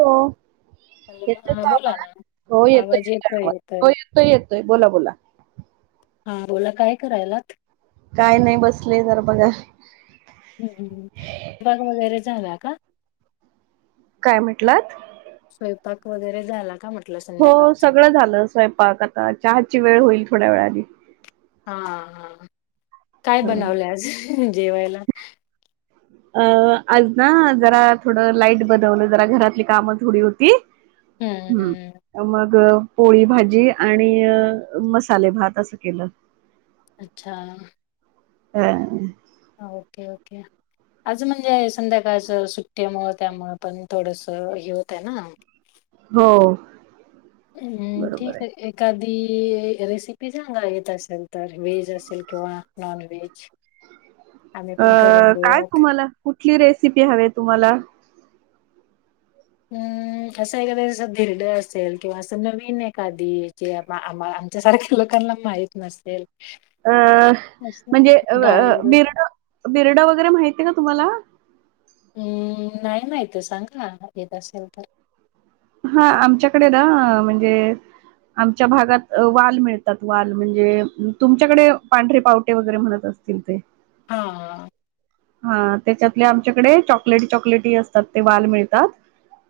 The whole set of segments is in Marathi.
हो हॅलो येतो हा तो बोला आवाज ना हो येतो आवाज येतो येतोय आवाज येतोय हो येतो ये त बोला बोला. हा बोला काय करायलात? काय नाही बसले तर बघा. हम्म ग वगैरे झाला का? काय म्हंटलात? स्वयंपाक वगैरे झाला का? हो संध्याकाळचा सगळं झालं स्वयंपाक. आता चहाची वेळ होईल थोड्या वेळानी. हा हा काय हा. बनवलं आज जेवायला? अ आज ना जरा थोडं लाईट बनवलं जरा घरातली कामं थोडी होती. हम्म मग पोळी, भाजी आणि अ मसाले भात असं केलं. अच्छा. हा. Okay okay! आज म्हणजे संध्याकाळचं सुट्टी मुळं त्यामुळ पण थोडस हे होतय ना. हो. हम ठीक! आहे एखादी रेसिपी सांगा येत असेल, तर व्हेज असेल किंवा नॉनव्हेज? अ काय तुम्हाला कुठली रेसिपी हवीये तुम्हाला? हम. असं एखाद कसं बिर्ड असेल, किंवा असं नवीन एखादी जी आमा -आमच्या सारख्या लोकांना माहित नसेल. अ असं म्हणजे अ डाळ अ वगैरे? बिर्ड बिर्ड वगैरे माहिती ये का तुम्हाला? हम नाही माहिती सांगा येत असेल तर. हा आमच्याकडे ना म्हणजे आमच्या भागात वाल मिळतात, वाल म्हणजे तुमच्याकडे पांढरे पावटे वगैरे म्हणत असतील तील ते. हा. हा त्याच्यातले आमच्याकडे चॉकलेटी चॉकलेटी असतात ते वाल मिळतात.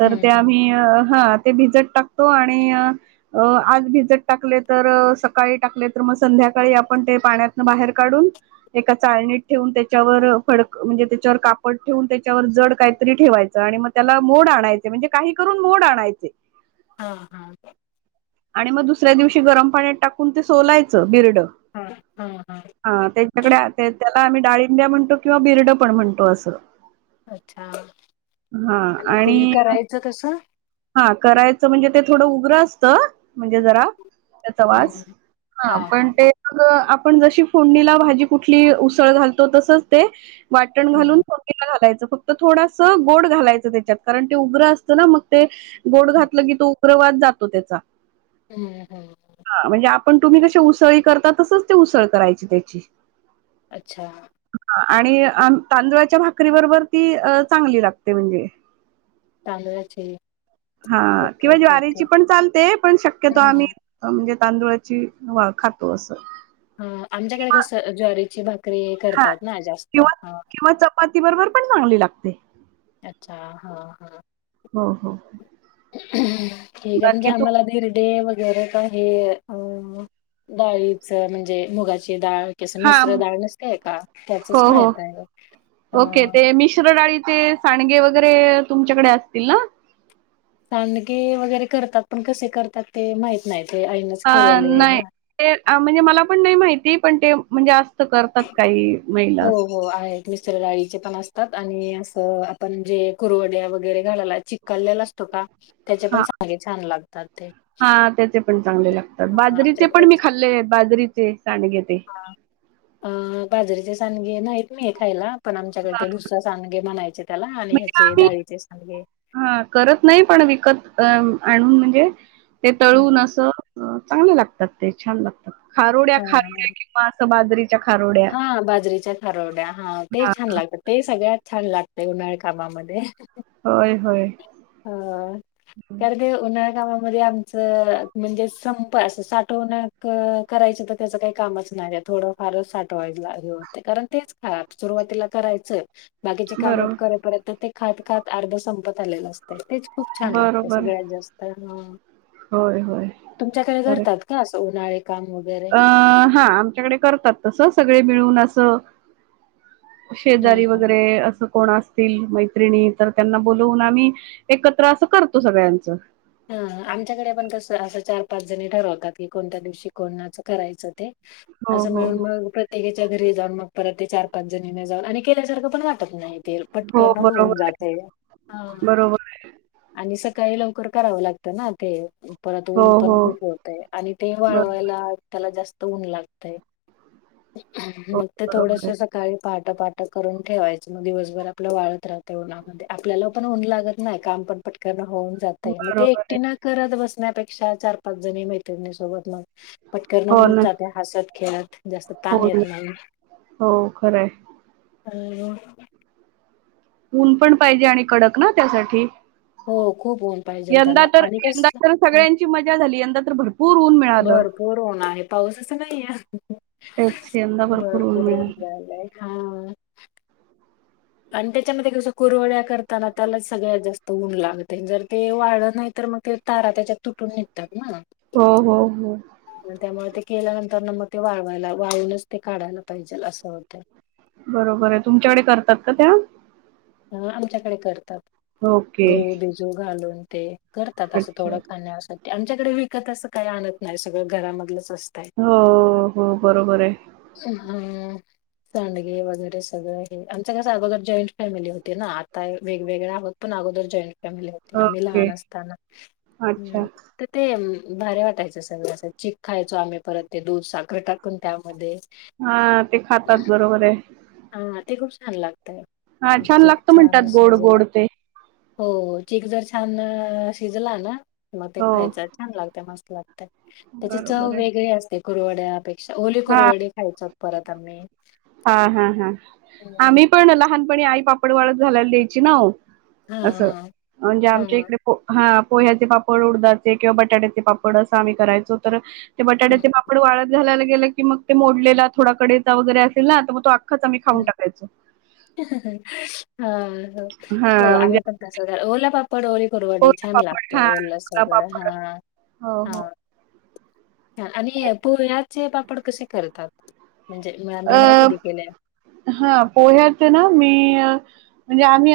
तर हं, ते हं. आम्ही हा ते भिजत टाक टाकतो, आणि अ आज भिजत टाकले तर सकाळी टाकले तर मग संध्याकाळी आपण ते पाण्यातन बाहेर काढून एका चाळणीत ठेवून त्याच्यावर फडकं म्हणजे त्याच्यावर कापड ठेवून त्याच्यावर जड काहीतरी ठेवायचं, आणि मग त्याला मोड आणायचं म्हणजे काही कर मोड आणायचे. हा हा. आणि मग दुसऱ्या दिवशी गरम पाण्यात टाकून ते सोलायचं. बिर्ड हां. हां, हां. हा त्याच्याकडे त्याला आम्ही डाळिंब्या म्हणतो, किंवा बिर्ड पण म्हणतो असं. अच्छा! आणि ते करायचं कसं? हा, करायचं म्हणजे ते थोडं उग्र असतं. म्हणजे जरा त्याचा हं, वास हं. हा हां, हां. पण ते मग आप पण जशी फोडणीला भाजी कुठली उसळ घालतो, तसचं ते वाटण हं, घालून फोडणीला घालायचं, फक्त थोडसं गोड घालायचं त्याच्यात कारण ते उग्रं असतं ना ते गोड घातलं की, तो उग्रवास जातो त्याचा. हम हम. पण तुम्ही कसे उसळी करता, तसच ते उसळ करायची त्याची. अच्छा! आणि तांदुळाच्या भाकरी बरोबर ती चांगली लागते म्हणजे तांदळाची हा ओके किंवा ठीक आहे. ज्वारीची पण चालते, पण शक्यतो हं, आम्ही हं. म्हणजे तांदुळाची वा खातो असं. हा, आमच्याकडे किंवा कसं ज्वारीची भाकरी हा करतात ना, जास्त हा. ही पण चांगली लागते. अच्छा! हा हा. हो हो. ठीक आहे, म्हणजे बाकी तू आम्हाला बिर्डे [unintelligible] का हे अ डाळीच म्हणजे मुगाची डाळ कस हा मिश्र डाळ नसतेय का? हो त्याचच हो. माहित आहे ओके ह. मिश्र डाळीचे ते सांडगे वगैरे तुमच्याकडे असतील ना? सांडगे वगैरे करतात, पण कसे करतात ते माहित नाही. ते आईनेच अ केलेले आहे नाही. ना. ते म्हणजे मला पण नाही माहिती, पण ते म्हणजे जास्त करतात काही. महिला हो असं. हो, आहे मिश्र डाळीचे पण असतात, आणि असं आपण जे कुरवड्या वगैरे घालायला चिक काढलेला असतो का? त्याचे पण हा चांगे छान लागत हा त्याचे पण चांगले लागतात हा बाजरीचे पण मी आमच्या खाल्ले बाजरीचे सांड घ ते अ बाजरीचे सांडगे नाहीत मी आहे खायला पण आमच्याकडे हा, ते भुससा सांगे म्हनायचे म्हणजे आम्ही हा करत नाही पण विकत अ आणून म्हणजे ते हम्म तळून हम्म. असं चांगलं लागतात ते छान लागतात खारोड्या हा खारोड्या किंवा असं बाज हा बाजरीच्या खरवड्या हा ते छान लागतात ते सगळ्यात छान लागतय उन्हाळ कामामध्ये होय होय हा करते काम आच म्हणजे संप साठव करायच तर त्याच काही कामच नाही थोडं फारच साठवाय कारण तेच हा सुरुवातीला करायचंय बाकीचे काम बरोबर करय परत तर ते खात खात अर्ध संपत आलेलं असत तेच खूप छान लागते बरोबर सगळ्यात जास्त ह होय होय तुमच्याकडे खरं करतात का अस अ हा आमच्याकडे करतात तसं सगळे मिळून असं हम्म शेजारी हम्म. वगैरे असं कोण असतील मैत्रिणी तर त्यांना बोलवून आम्ही एकत्र असं करतो सगळ्यांचं हा आमच्याकडे आपण कसं असं चार पाच जणी ठरवतात की कोणत्या दिवशी कोणाच करायचं ते हो असं हो मिळून हो मग प्रत्येकीच्या घरी जाऊन मग परत ते चार पाच जणीने जाऊन आणि केल्यासारखं पण वाटत त नाही हो पटकन होऊन बरोबर आहे जाते ह बरोबर आहे आणि सकाळी लवकर करावं लागतं ना ते परत हो ऊन पण हो खूप होतय आणि ते बरोबर वाळवायला त्याला जास्त ऊन लागतय हो मग ते बरोबर थोडस आहे अस काळी पाट पाठ करून ठेवायचं मग दिवसभर आपलं वाळत राहते उन्हामध्ये आपल्याला पण ऊन लागत नाही काम पण पटकन होऊन जातय मग ते बरोबर आहे. एकटी ना करत बसण्यापेक्षा चार पाच जणी माहितनी सोबत मग पटकरणं हो होऊन ना. जाते हसत खेळत जास्त ताण येत नाही खर आहे हल् ऊन पण पाहिजे आणि कडक ना त्यासाठी हो खूप ऊन पाहिजेल यंदा त्याला तर आणि यंदा कस तर सगळ्यांची मजा झाली यंदा तर भरती भरपूर होणार आहे पाऊसच नाही आहे तेच यंदा ऊन भरपूर होन मिळालं. झालाय हा आणि त्याच्यामध्ये कस कुरवड्या करताना त्याला सगळ्यात जास्त ऊन लागते जर ते वाढ नाही मग ते तारा त्याच्यात तुटून निघतात ना हो हो हो त्यामुळे ते केल्यानंतर ना मग ते वाळवायला वाळूनच ते काढायला पाहिजे असं होतं बरोबर आहे तुमच्याकडे करतात का त्या अ आमच्याकडे करतात ओके. गहू बिजू घालून ते करतात असं अच्छा. थोडं खाण्यासाठी आमच्याकडे विकत असं काही आणत नाही सगळं घरामधलं हो हो बरोबर आहे हा सांडगे वगैरे सगळं हे आमचं कसं सगळं अगोदर जॉईंट फॅमिली होती ना आता वेगवेगळे आहोत पण अगोदर जॉईंट हो आम्ही ओके. लहान असताना अच्छा. तर ते भारी वाटायचं सगळं असं चीक खायचो आम्ही परत ते दूध साखर टाकून त्यामध्ये हा ते खातात बरोबर आहे हा ते खूप छान लागत हा छान लागत म्हणतात गोड गोड ते हो चीक जर छान शिजला ना मग ते हो, खायच छान लागतंय मस्त! लागतयं, त्याची चव बरोबर आहे. वेगळी असते कुरवड्या पेक्षा [unintelligible] हां. कुरवडी खायचात परत आम्ही हा हा हा हम्म. आम्ही पण लहानपणी आई पापड वाळत घालायला द्यायची ना. हा असं हा म्हणजे हा आमच्या इकडे हा पोह्याचे पापड उडदाचे किंवा बटाट्याचे पापड असं आम्ही करायचो तर ते हम्म, बटाट्याचे पापड वाळत घालायला गेलं, की मग ते मोडलेला थोडा कडे वगैरे असेल ना म तो आम्ही स्वतः मी खाऊन हम्म. टाकायचे. ह हो हो, आम्ही पण तस करायचो ओला पाप पडवळी कुरवडी पोहे छान पापड लागतंय, ओल हा सगळं पापड हा हो हो हा. आणि पोह्याचे पापड कसे करतात? म्हणजे म मी अ नाही कधी केले. हा पोह्यात ना मी अ. म्हणजे आम्ही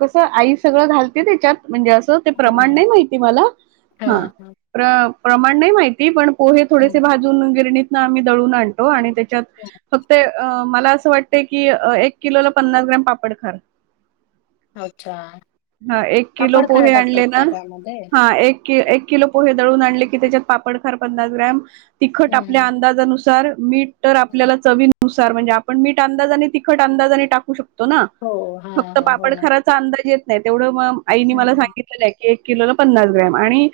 कसं आई सगळं घालते त्याच्यात म्हणजे असं ते हम्म. प्रमाण नाही माहिती मला, हा प्रमाण नाही माहिती पण पोहे थोडेसे हम्म. भाजून गिरणीतन आम्ही दळून आणतो, आणि त्याच्यात फक्त मला असं वाटत की एक किलोला पन्नास ग्राम पापड खार अच्छा! हा एक किलो पापड खार टाकतात का त्यामध्ये? की एक किलो पोहे दळून आणले की, त्याच्यात पापड खार पन्नास ग्रॅम तिखट हम्म आपल्या हम्म. अंदाजानुसार मीठ तर हम्म. आपल्याला चवीनुसार म्हणजे, आपण मीठ अंदाजाने तिखट अंदाजाने टाकू शकतो. ना हो हा फक्त हा हो ना. पापडखाराचा अंदाज येत नाही, तेवढं म आईनी मला हम्म. सांगितलेलं आहे की एक किलोला पन्नास ग्रॅम आणि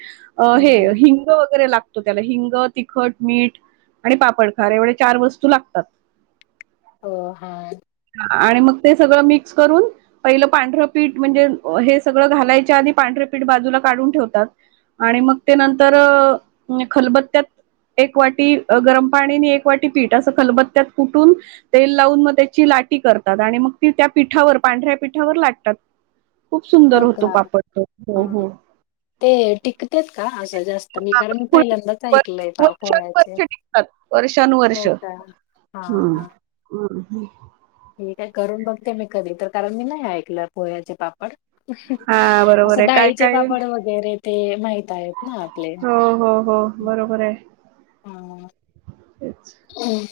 हे हम्म हिंग वगैरे लागतं. त्याला हिंग, तिखट, मीठ आणि पापडखार एवढ्या चार वस्तू लागतात. हो, हा. आणि मग ते सगळं मिक्स करून पहिलं पांढरं पीठ म्हणजे हे सगळं घालायच्या आधी पांढरे पीठ बाजूला काढून ठेवतात, आणि हम्म. मग ते नंतर खलबत्त्यात एक वाटी गरम पाणी आणि एक वाटी पीठ खलबत्त्यात कुटून तेल लावून मग त्याची लाटी करतात, आणि मग ती त्या पिठावर पांढऱ्या पिठ पिठावर लाटतात खूप सुंदर हो होतो, का पापड तो हो हा. हो. ते टिकट्यात का असं जास्त मी कारण, मी पहिल्यांदाच ऐकलंय बा पोह्याचे वर्षानुवर्ष टिकतात वर्षानुवर्ष. हो का हा हा. हम. ठीक आहे करून बघते मी कधी तर, कारण मी नाही ऐकलं पोह्याचे पापड. हा बरोबर असं आहे काय डाळीचे काय पापड वगैरे ते माहित आहेत, ना आपले हो हो हो, बरोबर आहे. [inaudible] तेच हम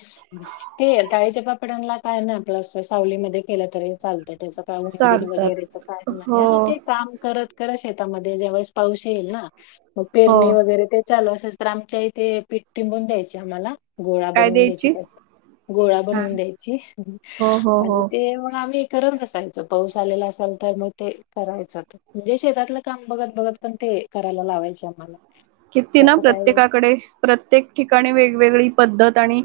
ते डाळीच्या पापडांना काय नाही आपलं, सावली मध्ये केलं तरी चालत. त्याच काय ऊन बिन चालतात वगैरेच काय नाही, हो हा ते काम करत करत शेतामध्ये ज्यावेळेस पाऊस येईल ना, मग हो पेरणी वगैरे ते चालू असेल तर, आमच्या इथे पीठ टिंबून द्यायचे आम्हाला. गोळा बनवून द्यायची त्याचं गोळा हा बनवून द्यायची हो हो आणि हो ते मग आम्ही करत बसायच पाऊस आलेला असेल तर, मग ते करायचं म्हणजे शेतातलं काम बघत बघत पण ते ते करायला लावायच आम्हाला. किती त्याच ना काय प्रत्येका कडे प्रत्येक ठिकाणी वेगवेगळी पद्धत आणि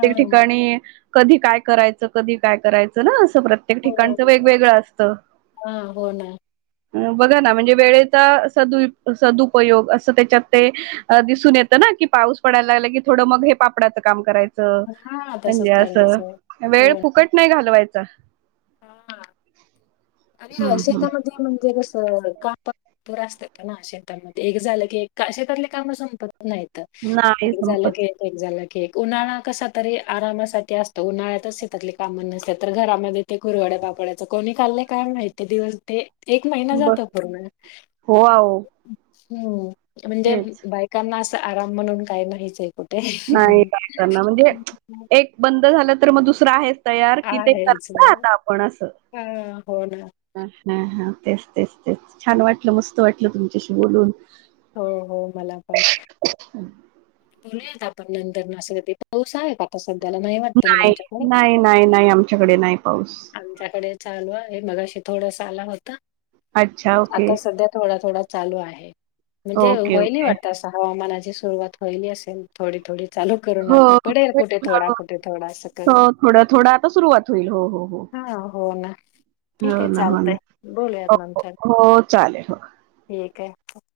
हा ठिकाणी कधी काय करायचं कधी काय करायचं ना असं? प्रत्येक हो ठिकाणच वेगवेगळं असत. हा हो ना बघा ना म्हणजे, वेळेचा सद -सदुपयोग असं त्याच्यात ते दिसून येतं ना की, पाऊस पडायला लागला कि थोड मग हे पापडचं काम करायचं. हा तसंच म्हणजे, असं करायचंय वेळ हो फुकट नाही घालवायचा. हा. आणि हम्म हम्म शेतामध्ये म्हणजे कसं काम पण भरपूर असतं. [unintelligible] शेतामध्ये एक झालं की शेतातले काम संपत नाहीत नाही एक झालं संपत ग एक झालं उन्हाळा कसा तरी आरामासाठी असतो उन्हाळ्यातच शेतातले कामं नसत्या तर घरामध्ये ते करू वाटत [unintelligible] कोणी खाल्लय काय माहितीय दिवस ते एक महिना ब जात पूर्ण हो आहो म्हणजे तेच बायकांना असं आराम म्हणून काय नाहीचं आहे कु नाहीना बायकांना म्हणजे एक बंद झालं तर मग दुसरं आहेच तयार की ते आहेच करता आता आपण अस हा हो ना ह- ह- ह तेच तेच तेच छान वाटलं मस्त वाटलं तुमच्याशी बोलून हो हो मला पण बोलूयात आपण नंतरं अस कधी पाऊस आहे का आता सध्याला वाटतं ना नाही तुमच्याकडे नाही नाही नाही आमच्याकडे नाही पाऊस आमच्याकडे चालू आहे मघाशी थोडसं आला होत अच्छा ओके आता सध्या थोडा थोडा चालू आहे म्हणजे ओके व्हायली ओके वाटत हवामानाची सुरुवात व्हायली असेल थोडी थोडी चालू करून हो आता पडेल कुठे थोडा कुठे थोडा असं हो करत थोडं थोडं आता सुरुवात होईल हो हो हो हा हो ना ठीक हो आहे ना हो चालतंय बोलूयात ना नंतर हो चालेल हो ठीक आहे